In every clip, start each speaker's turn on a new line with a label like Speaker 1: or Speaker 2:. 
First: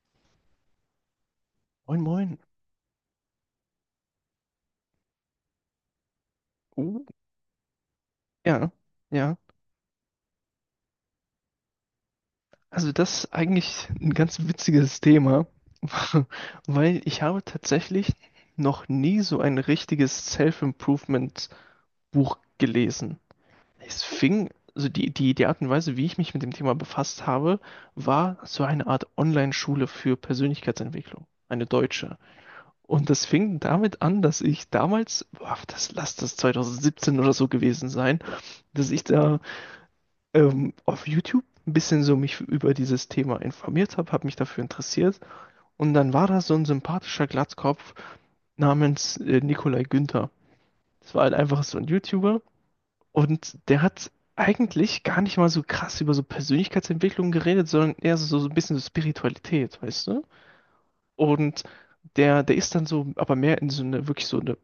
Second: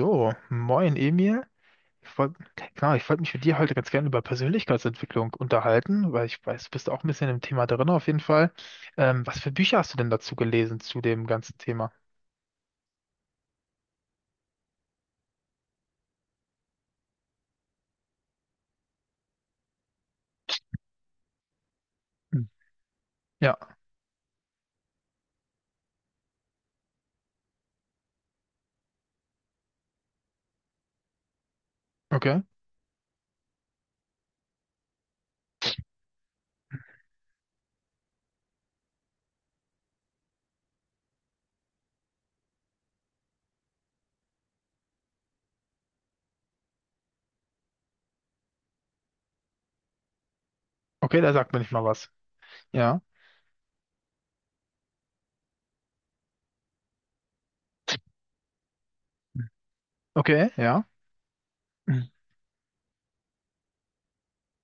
Speaker 1: So, moin Emil.
Speaker 2: Moin,
Speaker 1: Ich
Speaker 2: moin.
Speaker 1: wollt, genau, ich wollte mich mit dir heute ganz gerne über Persönlichkeitsentwicklung unterhalten, weil ich weiß, du bist auch
Speaker 2: Oh
Speaker 1: ein bisschen im Thema drin auf jeden Fall.
Speaker 2: ja, ja.
Speaker 1: Was für Bücher hast du denn dazu gelesen zu dem ganzen Thema?
Speaker 2: Also das ist eigentlich ein ganz witziges Thema, weil ich habe tatsächlich noch nie so ein richtiges Self-Improvement-Buch
Speaker 1: Hm.
Speaker 2: gelesen.
Speaker 1: Ja,
Speaker 2: Es fing, also die Art und Weise, wie ich mich mit dem Thema befasst habe, war so eine Art Online-Schule für Persönlichkeitsentwicklung, eine deutsche.
Speaker 1: okay.
Speaker 2: Und das fing damit an, dass ich damals, boah, das lass das 2017 oder so gewesen sein, dass ich da auf YouTube ein bisschen so mich über dieses Thema informiert habe, habe mich dafür interessiert. Und dann war da so ein sympathischer Glatzkopf namens Nikolai Günther. Das
Speaker 1: Okay,
Speaker 2: war
Speaker 1: da
Speaker 2: halt
Speaker 1: sagt mir
Speaker 2: einfach
Speaker 1: nicht
Speaker 2: so
Speaker 1: mal
Speaker 2: ein
Speaker 1: was.
Speaker 2: YouTuber.
Speaker 1: Ja.
Speaker 2: Und der hat eigentlich gar nicht mal so krass über so Persönlichkeitsentwicklung geredet, sondern eher so, so ein bisschen so
Speaker 1: Hm.
Speaker 2: Spiritualität, weißt du?
Speaker 1: Okay, ja.
Speaker 2: Und
Speaker 1: Hm.
Speaker 2: der ist dann so, aber mehr in so eine, wirklich so eine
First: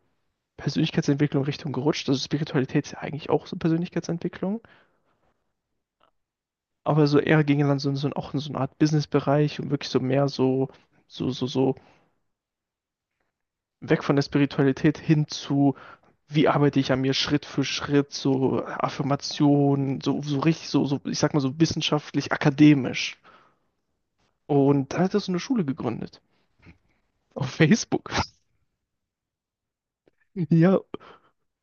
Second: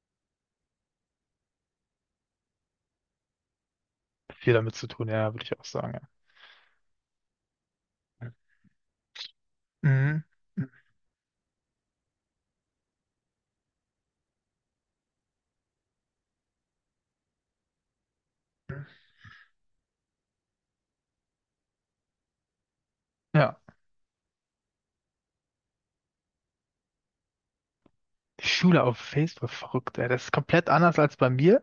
Speaker 2: Persönlichkeitsentwicklung Richtung gerutscht. Also Spiritualität ist ja eigentlich auch so
Speaker 1: Viel
Speaker 2: Persönlichkeitsentwicklung.
Speaker 1: damit zu tun, ja, würde ich auch sagen.
Speaker 2: Aber so eher ging dann so, so
Speaker 1: Ja.
Speaker 2: auch in so eine Art Business Bereich und wirklich so
Speaker 1: Mhm.
Speaker 2: mehr so weg von der Spiritualität hin zu, wie arbeite ich an mir Schritt für Schritt, so Affirmationen, so, so richtig, so, so, ich sag mal so wissenschaftlich, akademisch.
Speaker 1: Ja,
Speaker 2: Und dann hat er so eine Schule gegründet. Auf Facebook.
Speaker 1: die Schule auf Facebook, verrückt, ey. Das ist komplett
Speaker 2: Ja,
Speaker 1: anders als bei mir.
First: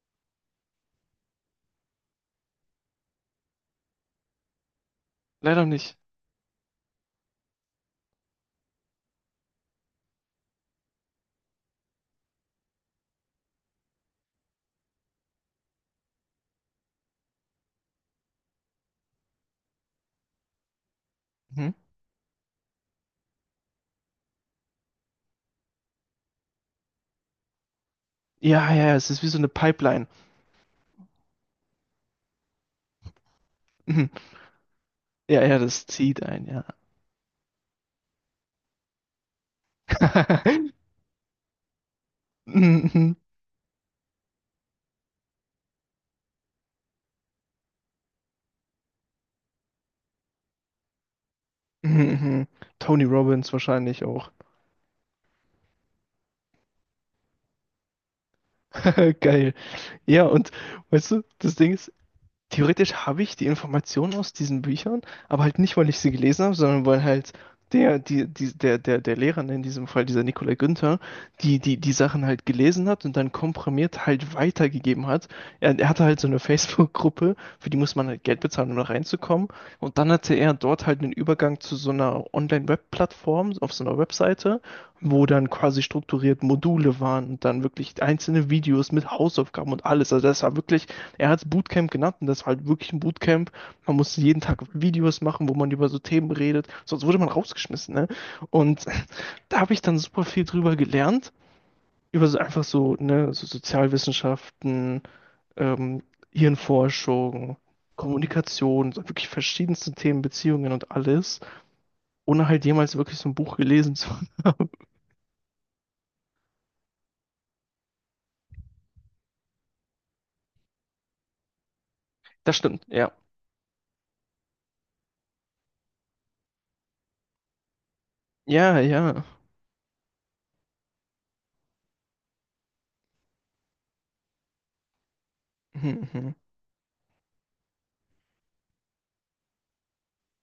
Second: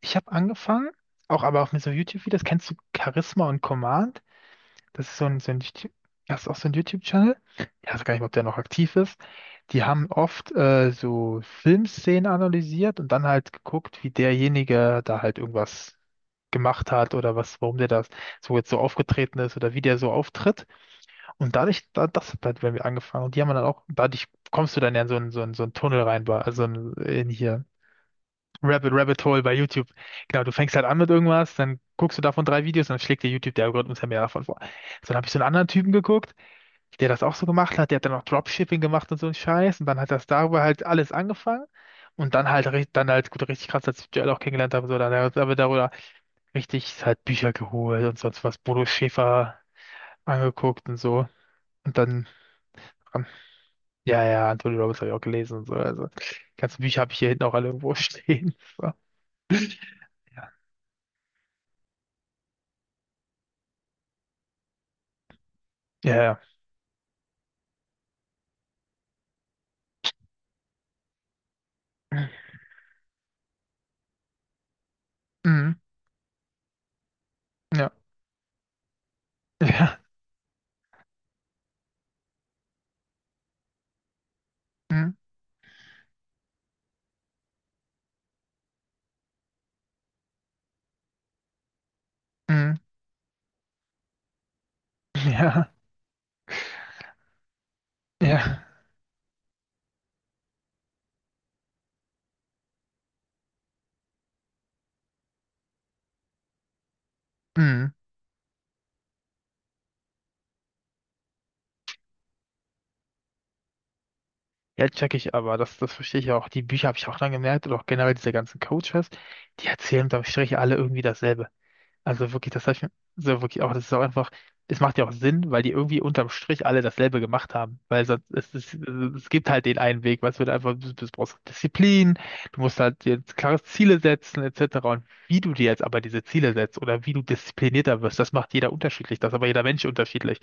Speaker 1: Ich habe angefangen, auch aber auch mit so YouTube-Videos. Kennst du Charisma und Command? Das ist so ein,
Speaker 2: leider nicht.
Speaker 1: Das ist auch so ein YouTube-Channel. Ich weiß gar nicht, ob der noch aktiv ist. Die haben oft so Filmszenen analysiert und dann halt geguckt, wie derjenige da halt irgendwas gemacht hat oder was, warum der das so jetzt so aufgetreten ist oder wie der so auftritt. Und
Speaker 2: Mhm.
Speaker 1: dadurch, da, das hat halt bei mir angefangen. Und die haben dann auch, dadurch kommst du dann ja in so einen Tunnel rein, also in hier.
Speaker 2: Ja, ja,
Speaker 1: Rabbit,
Speaker 2: ja, es ist
Speaker 1: Rabbit
Speaker 2: wie so
Speaker 1: Hole
Speaker 2: eine
Speaker 1: bei YouTube.
Speaker 2: Pipeline.
Speaker 1: Genau, du fängst halt an mit irgendwas, dann guckst du davon drei Videos, dann schlägt dir YouTube, der Algorithmus ja
Speaker 2: Mhm.
Speaker 1: mehr davon vor. So, dann habe ich so
Speaker 2: Ja,
Speaker 1: einen
Speaker 2: ja,
Speaker 1: anderen
Speaker 2: das
Speaker 1: Typen
Speaker 2: zieht
Speaker 1: geguckt,
Speaker 2: ein, ja.
Speaker 1: der das auch so gemacht hat, der hat dann auch Dropshipping gemacht und so einen Scheiß und dann hat das darüber halt alles angefangen und dann halt, ri- dann
Speaker 2: Mhm,
Speaker 1: halt, gut, richtig krass, als ich Joel auch kennengelernt habe, so, dann hat er darüber richtig halt Bücher geholt und sonst was, Bodo Schäfer angeguckt und so und
Speaker 2: mhm. Mhm. Tony
Speaker 1: ähm,
Speaker 2: Robbins wahrscheinlich
Speaker 1: ja,
Speaker 2: auch.
Speaker 1: ja, Anthony Robbins habe ich auch gelesen und so, also, die ganzen Bücher habe ich hier hinten auch alle irgendwo stehen, so,
Speaker 2: Geil. Ja, und
Speaker 1: ja,
Speaker 2: weißt du, das Ding ist, theoretisch habe ich die Informationen aus diesen Büchern, aber halt nicht, weil ich sie
Speaker 1: ja, ja.
Speaker 2: gelesen habe, sondern weil halt der Lehrer, ne, in diesem Fall dieser Nikolai Günther, die Sachen halt gelesen hat und dann komprimiert halt weitergegeben hat.
Speaker 1: Mhm.
Speaker 2: Er hatte halt so eine Facebook-Gruppe, für die
Speaker 1: Ja,
Speaker 2: muss man halt Geld bezahlen, um da reinzukommen. Und
Speaker 1: ja,
Speaker 2: dann hatte er dort halt einen Übergang zu so einer Online-Web-Plattform auf so einer Webseite,
Speaker 1: mm,
Speaker 2: wo dann quasi strukturiert Module waren und dann wirklich einzelne Videos mit Hausaufgaben und alles. Also das war wirklich, er hat es Bootcamp genannt und das ist halt
Speaker 1: mm,
Speaker 2: wirklich ein Bootcamp. Man musste jeden Tag Videos machen, wo
Speaker 1: ja,
Speaker 2: man über so Themen redet, sonst wurde man rausgeschmissen. Ne?
Speaker 1: ja,
Speaker 2: Und da habe ich dann super viel drüber gelernt, über so einfach so, ne, so Sozialwissenschaften, ähm, Hirnforschung,
Speaker 1: mm.
Speaker 2: Kommunikation, so wirklich verschiedenste Themen, Beziehungen und alles, ohne halt jemals wirklich so ein Buch gelesen zu haben.
Speaker 1: Ja, check ich aber, das verstehe ich auch. Die Bücher habe ich auch dann gemerkt oder auch generell diese ganzen Coaches, die erzählen unterm Strich alle irgendwie dasselbe. Also wirklich,
Speaker 2: Das
Speaker 1: das habe ich
Speaker 2: stimmt,
Speaker 1: mir
Speaker 2: ja.
Speaker 1: so wirklich auch, das ist auch einfach, es macht ja auch Sinn, weil die irgendwie unterm Strich alle dasselbe gemacht haben. Weil sonst,
Speaker 2: Ja, ja.
Speaker 1: es gibt halt den einen Weg, weil es wird einfach, du brauchst Disziplin, du musst halt dir jetzt klare Ziele setzen, etc. Und wie du dir jetzt aber
Speaker 2: Mhm,
Speaker 1: diese
Speaker 2: mhm.
Speaker 1: Ziele setzt oder wie du disziplinierter wirst, das macht jeder unterschiedlich, das ist aber jeder Mensch unterschiedlich.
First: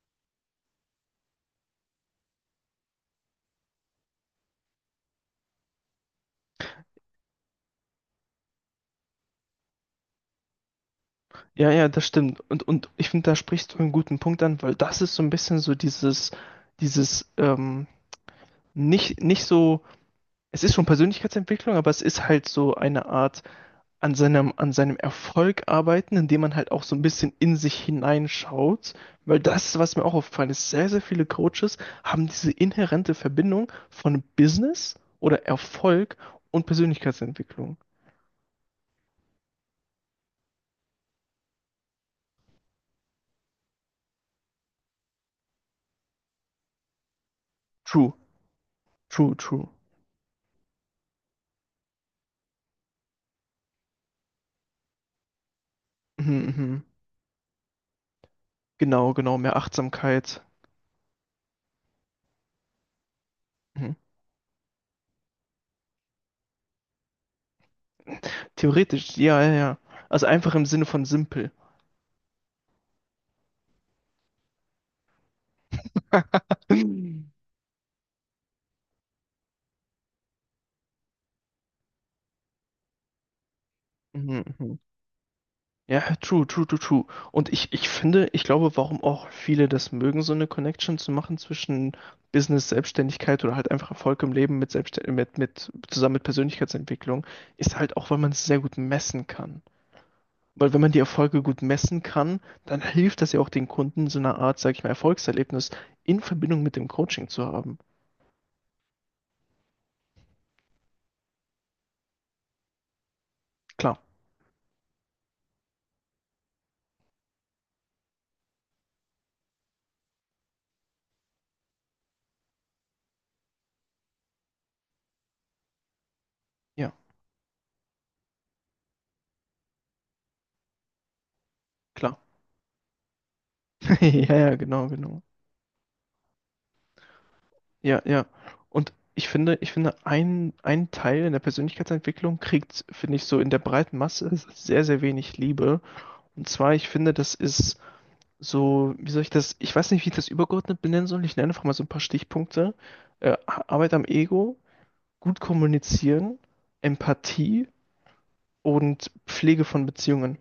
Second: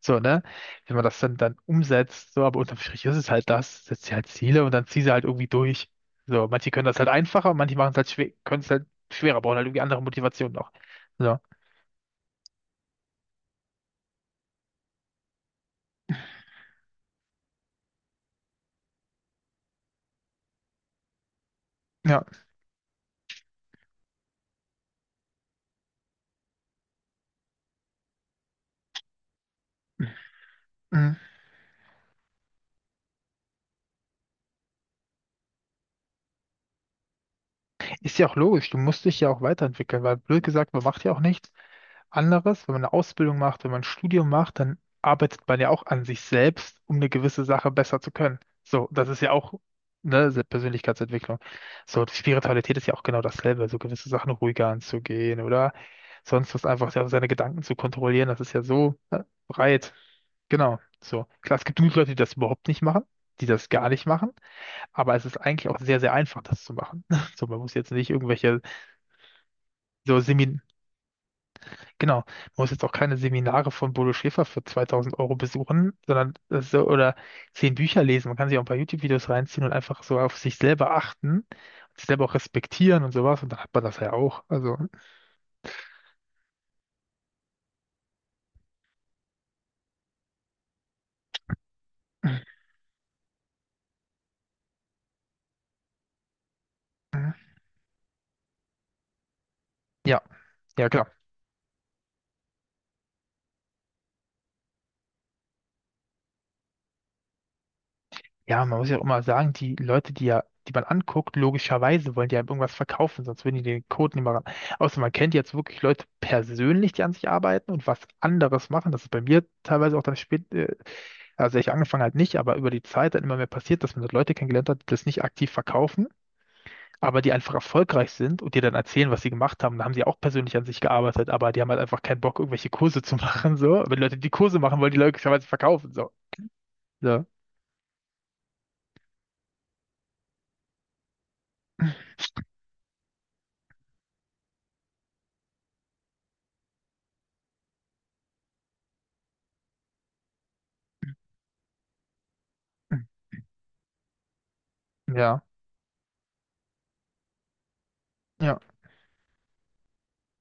Speaker 1: So, ne? Wenn man das dann umsetzt, so, aber unterm Strich ist es halt das, setzt dir halt Ziele und dann zieh sie halt irgendwie durch. So, manche können das halt einfacher, manche machen es halt schwer, können es halt schwerer, brauchen halt irgendwie andere Motivationen auch. Ja,
Speaker 2: Ja, ja, das stimmt. Und ich finde, da sprichst du einen guten Punkt an, weil das ist so ein bisschen so dieses, dieses, ähm, nicht so, es ist schon Persönlichkeitsentwicklung, aber es
Speaker 1: ja.
Speaker 2: ist halt so eine Art an seinem Erfolg arbeiten, indem man halt auch so ein bisschen in sich hineinschaut. Weil das, was mir auch aufgefallen ist, sehr, sehr
Speaker 1: Mhm.
Speaker 2: viele Coaches haben diese inhärente Verbindung von Business oder Erfolg und Persönlichkeitsentwicklung.
Speaker 1: Ist ja auch logisch, du musst dich ja auch weiterentwickeln, weil blöd gesagt, man macht ja auch nichts anderes. Wenn man eine Ausbildung macht, wenn man ein Studium macht, dann arbeitet man ja auch an sich selbst, um eine gewisse Sache besser zu
Speaker 2: True,
Speaker 1: können. So, das ist ja
Speaker 2: true,
Speaker 1: auch,
Speaker 2: true.
Speaker 1: Persönlichkeitsentwicklung. So, die Spiritualität ist ja auch genau dasselbe, so gewisse Sachen ruhiger anzugehen oder
Speaker 2: Mhm,
Speaker 1: sonst was
Speaker 2: mhm.
Speaker 1: einfach ja, seine Gedanken zu kontrollieren, das ist ja so,
Speaker 2: Genau,
Speaker 1: ne,
Speaker 2: genau, mehr
Speaker 1: breit.
Speaker 2: Achtsamkeit.
Speaker 1: Genau, so. Klar, es gibt genug Leute, die das überhaupt nicht machen, die das gar
Speaker 2: Mhm.
Speaker 1: nicht machen. Aber es ist eigentlich auch sehr, sehr einfach, das zu machen. So, man muss jetzt nicht
Speaker 2: Theoretisch, ja, ja, ja.
Speaker 1: so
Speaker 2: Also einfach
Speaker 1: Semin,
Speaker 2: im Sinne von simpel.
Speaker 1: genau, man muss jetzt auch keine Seminare von Bodo Schäfer für 2000 Euro besuchen, sondern das ist so, oder 10 Bücher lesen. Man kann sich auch ein paar YouTube-Videos reinziehen und einfach so auf sich selber achten, sich selber auch respektieren und sowas. Und dann hat man das ja auch.
Speaker 2: Mhm,
Speaker 1: Also,
Speaker 2: mhm. Ja, true, true, true, true. Und ich finde, ich glaube, warum auch viele das mögen, so eine Connection zu machen zwischen Business, Selbstständigkeit oder halt einfach Erfolg im Leben mit zusammen mit Persönlichkeitsentwicklung, ist halt auch, weil man es sehr gut messen kann.
Speaker 1: ja,
Speaker 2: Weil wenn
Speaker 1: ja,
Speaker 2: man die
Speaker 1: genau.
Speaker 2: Erfolge gut messen kann, dann hilft das ja auch den Kunden, so eine Art, sag ich mal, Erfolgserlebnis in Verbindung mit dem Coaching zu haben.
Speaker 1: Ja, man muss ja auch immer sagen, die Leute, die ja, die man anguckt, logischerweise wollen die einem irgendwas verkaufen, sonst würden die den
Speaker 2: Klar,
Speaker 1: Code nicht mal ran. Außer man kennt jetzt wirklich Leute persönlich, die an sich arbeiten und was anderes machen. Das ist bei mir teilweise auch also ich angefangen halt nicht, aber über die Zeit dann immer mehr passiert, dass man dort Leute kennengelernt hat, die das nicht aktiv verkaufen,
Speaker 2: ja,
Speaker 1: aber die einfach erfolgreich sind und dir dann erzählen, was sie gemacht haben. Da haben sie auch persönlich an sich gearbeitet, aber die haben halt einfach
Speaker 2: klar.
Speaker 1: keinen Bock, irgendwelche Kurse zu machen, so. Wenn die Leute die
Speaker 2: Ja, ja,
Speaker 1: Kurse machen
Speaker 2: genau,
Speaker 1: wollen, die
Speaker 2: genau.
Speaker 1: logischerweise verkaufen, so. Ja.
Speaker 2: Ja, ja. Und ich finde, ein Teil in der Persönlichkeitsentwicklung kriegt, finde ich, so in der breiten Masse sehr, sehr wenig Liebe. Und zwar, ich finde, das ist so, wie soll ich das, ich weiß nicht, wie ich das übergeordnet benennen soll. Ich nenne einfach mal so ein paar Stichpunkte. Arbeit am Ego, gut
Speaker 1: Ja.
Speaker 2: kommunizieren, Empathie
Speaker 1: Ja.
Speaker 2: und Pflege von Beziehungen.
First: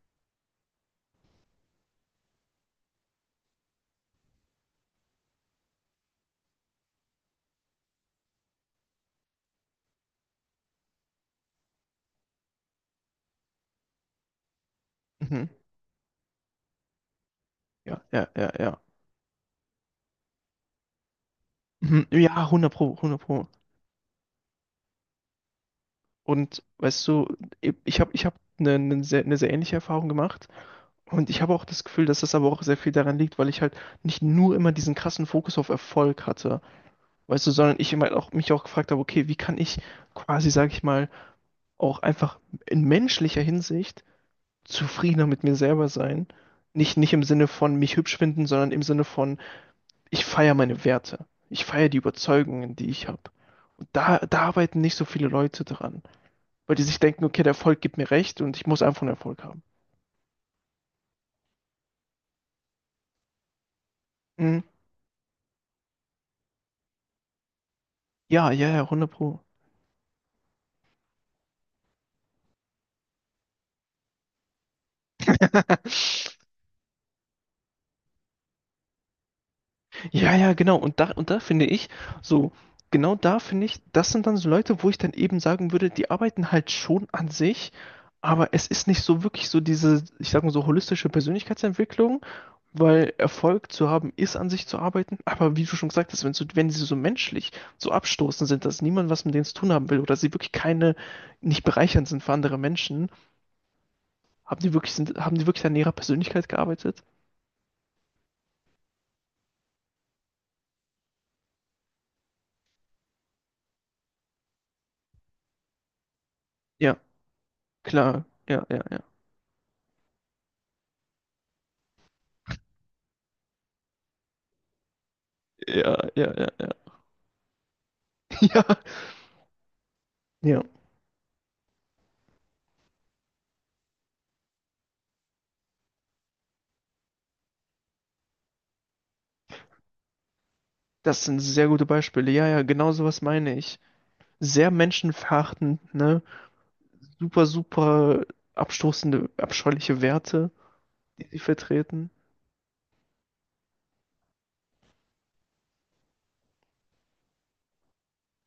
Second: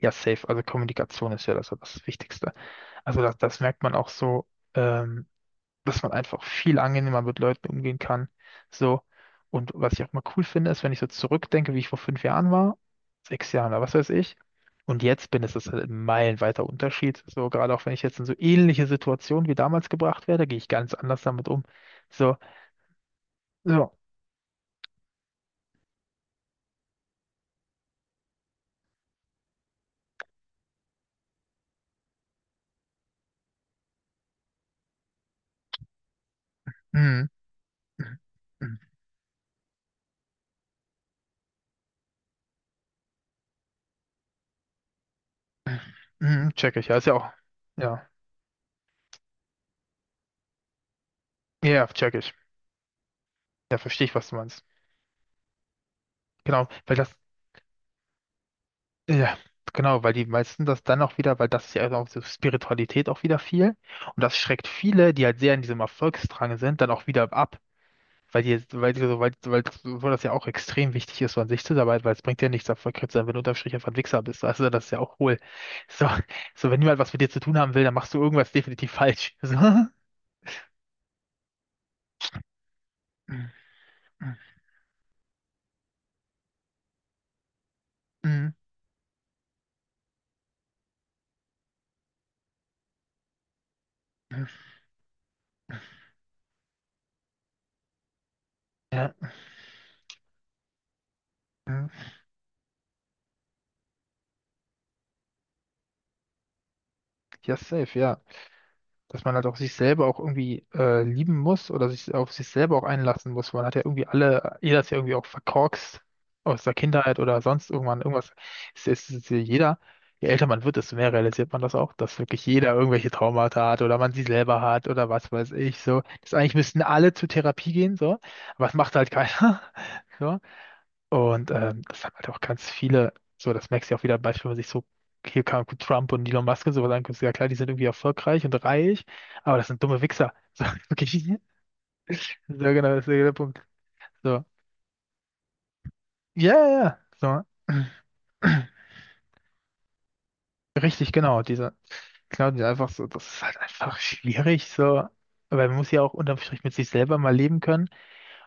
Speaker 1: Ja, safe. Also Kommunikation ist ja das, das Wichtigste. Also das, das merkt man auch ähm, dass man einfach viel angenehmer mit Leuten umgehen kann. So. Und was ich auch mal cool finde, ist, wenn ich so zurückdenke, wie ich vor 5 Jahren war, 6 Jahren oder was weiß ich. Und jetzt bin,
Speaker 2: Mhm.
Speaker 1: ist das halt ein meilenweiter Unterschied. So, gerade auch wenn
Speaker 2: Ja,
Speaker 1: ich jetzt in
Speaker 2: ja,
Speaker 1: so
Speaker 2: ja, ja.
Speaker 1: ähnliche Situationen wie damals gebracht werde, gehe ich ganz anders damit um.
Speaker 2: Mhm.
Speaker 1: So,
Speaker 2: Ja, 100 Pro, 100 Pro.
Speaker 1: so,
Speaker 2: Und weißt du, ich hab eine sehr ähnliche Erfahrung gemacht. Und ich habe auch das Gefühl, dass das aber auch sehr viel daran liegt, weil ich halt nicht nur immer diesen krassen Fokus auf Erfolg hatte,
Speaker 1: mhm,
Speaker 2: weißt du, sondern ich immer
Speaker 1: mhm,
Speaker 2: auch, mich auch
Speaker 1: mhm.
Speaker 2: gefragt habe, okay, wie kann ich quasi, sage ich mal, auch einfach in menschlicher Hinsicht zufriedener mit mir selber sein?
Speaker 1: Mhm, check ich. Ja,
Speaker 2: Nicht,
Speaker 1: ist
Speaker 2: nicht
Speaker 1: ja
Speaker 2: im
Speaker 1: auch,
Speaker 2: Sinne von mich
Speaker 1: ja,
Speaker 2: hübsch finden, sondern im Sinne von, ich feiere meine Werte. Ich
Speaker 1: ja,
Speaker 2: feiere die
Speaker 1: check ich.
Speaker 2: Überzeugungen, die ich habe.
Speaker 1: Ja,
Speaker 2: Und
Speaker 1: verstehe ich,
Speaker 2: da,
Speaker 1: was du
Speaker 2: da
Speaker 1: meinst.
Speaker 2: arbeiten nicht so viele Leute dran,
Speaker 1: Genau,
Speaker 2: weil die
Speaker 1: weil
Speaker 2: sich
Speaker 1: das,
Speaker 2: denken, okay, der Erfolg gibt mir recht und ich muss einfach einen
Speaker 1: ja,
Speaker 2: Erfolg haben.
Speaker 1: genau, weil die meisten das dann auch wieder, weil das ist ja auch so Spiritualität auch wieder viel. Und das
Speaker 2: Mhm.
Speaker 1: schreckt viele, die halt sehr in diesem Erfolgsdrang sind, dann auch wieder ab. Weil
Speaker 2: Ja,
Speaker 1: die,
Speaker 2: ja, ja,
Speaker 1: weil die,
Speaker 2: 100
Speaker 1: weil,
Speaker 2: Pro.
Speaker 1: weil, weil das ja auch extrem wichtig ist, so an sich zu arbeiten, weil es bringt ja nichts, erfolgreich zu sein, wenn du unterm Strich einfach ein Wichser bist. Also das ist ja auch hohl. So, so wenn niemand was mit dir zu tun haben will, dann machst du irgendwas definitiv falsch.
Speaker 2: Ja, ja, genau. Und da finde ich, so, genau da finde ich, das
Speaker 1: So.
Speaker 2: sind dann so Leute, wo ich dann eben sagen würde, die arbeiten halt schon an sich,
Speaker 1: Mm,
Speaker 2: aber
Speaker 1: mm,
Speaker 2: es ist nicht so wirklich so diese, ich sag mal so, holistische Persönlichkeitsentwicklung, weil Erfolg zu haben
Speaker 1: mm,
Speaker 2: ist, an
Speaker 1: mm.
Speaker 2: sich zu arbeiten. Aber wie du schon gesagt hast, wenn, so, wenn sie so menschlich so abstoßend sind, dass niemand
Speaker 1: Ja,
Speaker 2: was mit denen zu tun haben will oder sie wirklich keine, nicht bereichernd
Speaker 1: mm.
Speaker 2: sind für andere Menschen, haben die wirklich, sind, haben die wirklich an ihrer Persönlichkeit gearbeitet?
Speaker 1: Ja, safe, ja. Dass man halt auch sich selber auch lieben muss oder sich auf sich selber auch einlassen muss. Man hat ja irgendwie alle, jeder ist ja irgendwie auch verkorkst aus der
Speaker 2: Ja,
Speaker 1: Kindheit oder sonst irgendwann
Speaker 2: klar.
Speaker 1: irgendwas.
Speaker 2: Ja, ja,
Speaker 1: Es
Speaker 2: ja.
Speaker 1: ist, es ist ja jeder, je älter man wird, desto mehr realisiert man das auch, dass wirklich jeder irgendwelche Traumata hat oder man sie selber hat oder was weiß ich so.
Speaker 2: Ja, ja,
Speaker 1: Das
Speaker 2: ja,
Speaker 1: eigentlich
Speaker 2: ja.
Speaker 1: müssten alle zur Therapie gehen so,
Speaker 2: Ja.
Speaker 1: aber es macht halt keiner. So.
Speaker 2: Ja,
Speaker 1: Und das haben halt auch ganz viele, so das merkst du ja auch wieder, Beispiel, wenn man sich so, hier kann Trump und Elon Musk und sowas anguckt, ja klar, die sind irgendwie erfolgreich und reich, aber das sind dumme Wichser. So,
Speaker 2: das
Speaker 1: wirklich.
Speaker 2: sind sehr gute Beispiele. Ja, ja,
Speaker 1: Ja,
Speaker 2: genau
Speaker 1: genau, das ist
Speaker 2: sowas
Speaker 1: der
Speaker 2: meine
Speaker 1: Punkt.
Speaker 2: ich.
Speaker 1: So.
Speaker 2: Sehr menschenverachtend, ne?
Speaker 1: Ja, ja, ja. So.
Speaker 2: Super, super abstoßende, abscheuliche Werte,
Speaker 1: Richtig,
Speaker 2: die sie
Speaker 1: genau, diese,
Speaker 2: vertreten.
Speaker 1: genau, diese einfach so, das ist halt einfach schwierig, so. Aber man muss ja auch unterm Strich mit sich selber mal leben können.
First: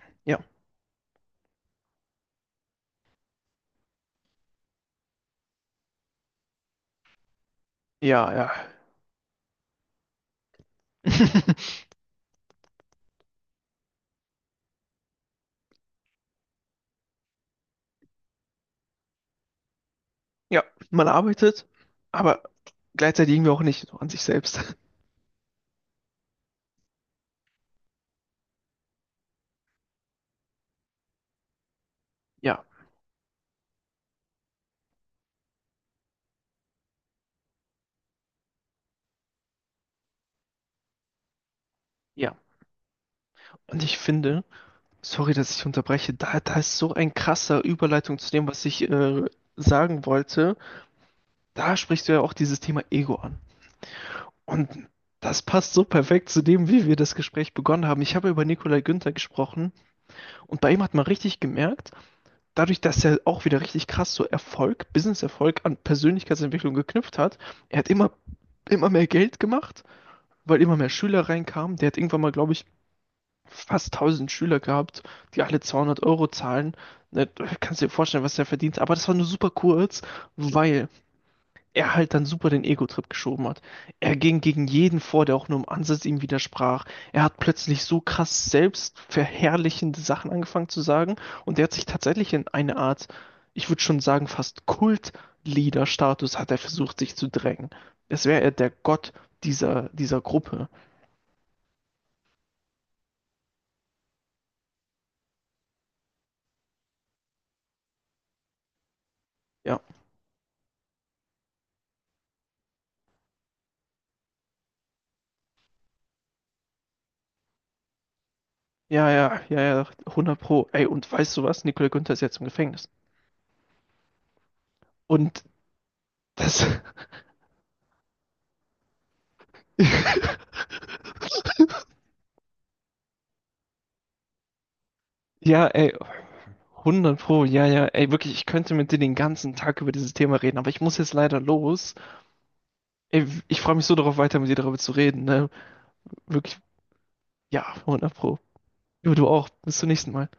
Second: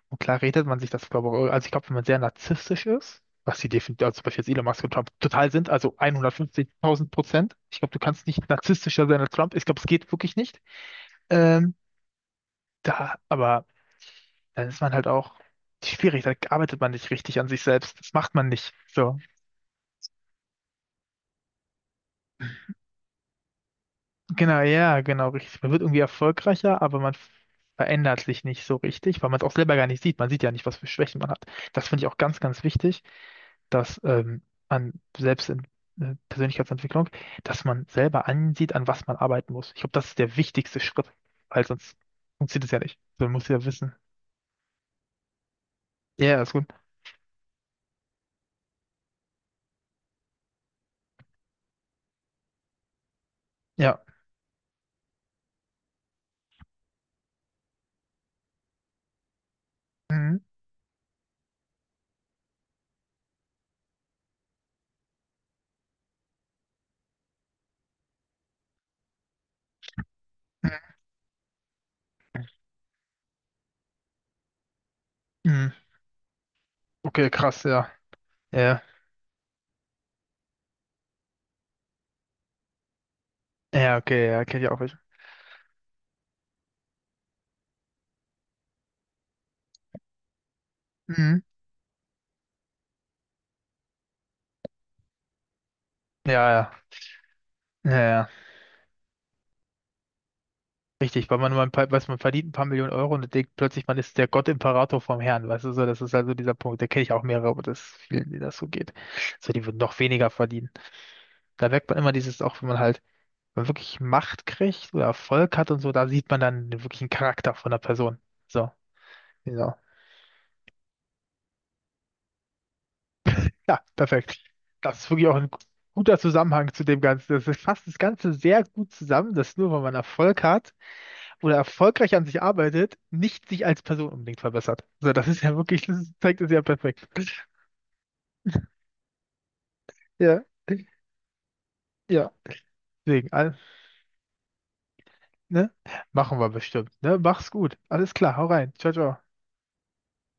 Speaker 1: Und
Speaker 2: Ja,
Speaker 1: klar redet man sich das, glaube ich, also ich glaube, wenn man sehr narzisstisch ist, was sie definitiv, also zum Beispiel jetzt Elon Musk und Trump total sind, also 150.000%. Ich glaube, du kannst
Speaker 2: ja, ja.
Speaker 1: nicht narzisstischer sein als Trump. Ich glaube, es geht wirklich nicht. Ähm, Da, aber dann ist man halt auch schwierig, da arbeitet man nicht richtig an sich selbst. Das macht man nicht. So.
Speaker 2: Ja, man arbeitet, aber gleichzeitig irgendwie auch nicht so an sich selbst.
Speaker 1: Genau, ja, genau, richtig. Man wird irgendwie erfolgreicher, aber man verändert sich nicht so richtig, weil man es auch selber gar nicht sieht. Man sieht ja nicht, was für Schwächen man hat. Das finde ich auch ganz, ganz
Speaker 2: Ja,
Speaker 1: wichtig. Dass an selbst in Persönlichkeitsentwicklung, dass man selber ansieht, an was man arbeiten muss. Ich glaube, das ist der wichtigste Schritt, weil sonst
Speaker 2: ja.
Speaker 1: funktioniert es ja nicht. Man muss ja
Speaker 2: Und
Speaker 1: wissen.
Speaker 2: ich finde, sorry, dass ich unterbreche,
Speaker 1: Ja,
Speaker 2: da,
Speaker 1: ja, ist
Speaker 2: da
Speaker 1: gut.
Speaker 2: ist so ein krasser Überleitung zu dem, was ich sagen wollte. Da sprichst du ja auch dieses Thema Ego an.
Speaker 1: Ja.
Speaker 2: Und das passt so perfekt zu dem, wie wir das Gespräch begonnen haben. Ich habe über Nikolai Günther gesprochen
Speaker 1: Mhm.
Speaker 2: und bei ihm hat man richtig gemerkt, dadurch, dass er auch wieder richtig krass so Erfolg, Business-Erfolg an Persönlichkeitsentwicklung geknüpft hat, er hat immer mehr Geld gemacht, weil immer mehr Schüler reinkamen. Der hat irgendwann mal, glaube ich, fast 1.000 Schüler gehabt, die alle
Speaker 1: Mhm.
Speaker 2: 200 Euro zahlen. Ne,
Speaker 1: Okay, krass,
Speaker 2: kannst dir
Speaker 1: ja.
Speaker 2: vorstellen, was der verdient.
Speaker 1: Ja,
Speaker 2: Aber das war nur super kurz, weil er halt dann super den Ego-Trip geschoben hat.
Speaker 1: ja,
Speaker 2: Er
Speaker 1: okay,
Speaker 2: ging
Speaker 1: ja, kenn
Speaker 2: gegen
Speaker 1: ich auch welche.
Speaker 2: jeden vor, der auch nur im Ansatz ihm widersprach. Er hat plötzlich so krass selbstverherrlichende Sachen angefangen zu sagen
Speaker 1: Mhm.
Speaker 2: und er hat sich tatsächlich in eine Art, ich würde schon sagen, fast Kult-Leader-Status
Speaker 1: Ja,
Speaker 2: hat er
Speaker 1: ja.
Speaker 2: versucht, sich zu drängen.
Speaker 1: Ja,
Speaker 2: Es
Speaker 1: ja,
Speaker 2: wäre er der Gott dieser Gruppe.
Speaker 1: richtig, weil man weiß, man verdient ein paar Millionen Euro und denkt plötzlich, man ist der Gott-Imperator vom Herrn, weißt du, so, das ist also dieser Punkt, da kenne ich auch mehrere, aber das ist vielen, denen das so geht. So, die würden
Speaker 2: Ja,
Speaker 1: noch weniger verdienen. Da merkt man immer dieses, auch wenn man halt, wenn man wirklich Macht kriegt oder Erfolg hat und so, da sieht man dann den wirklichen Charakter von der Person. So,
Speaker 2: ja, ja, ja,
Speaker 1: genau.
Speaker 2: ja, 100 Pro. Ey, und weißt du was? Nicola Günther ist jetzt im Gefängnis.
Speaker 1: Ja, perfekt. Das ist wirklich auch
Speaker 2: Und
Speaker 1: ein guter
Speaker 2: das,
Speaker 1: Zusammenhang zu dem Ganzen. Das ist- fasst das Ganze sehr gut zusammen, dass nur weil man Erfolg hat oder erfolgreich an sich arbeitet, nicht sich als Person unbedingt verbessert. Also das ist ja
Speaker 2: ja,
Speaker 1: wirklich,
Speaker 2: ey,
Speaker 1: das zeigt es ja perfekt.
Speaker 2: 100 Pro, ja, ja. Ey, wirklich, ich könnte mit dir den ganzen Tag über dieses Thema
Speaker 1: Ja,
Speaker 2: reden, aber ich muss jetzt leider los.
Speaker 1: ja.
Speaker 2: Ey,
Speaker 1: Deswegen, all-
Speaker 2: ich freue mich so darauf, weiter mit dir darüber zu reden, ne?
Speaker 1: ne? Machen wir
Speaker 2: Wirklich,
Speaker 1: bestimmt. Ne? Mach's
Speaker 2: ja,
Speaker 1: gut. Alles
Speaker 2: hundert
Speaker 1: klar,
Speaker 2: Pro.
Speaker 1: hau rein. Ciao,
Speaker 2: Du,
Speaker 1: ciao.
Speaker 2: du auch. Bis zum nächsten Mal.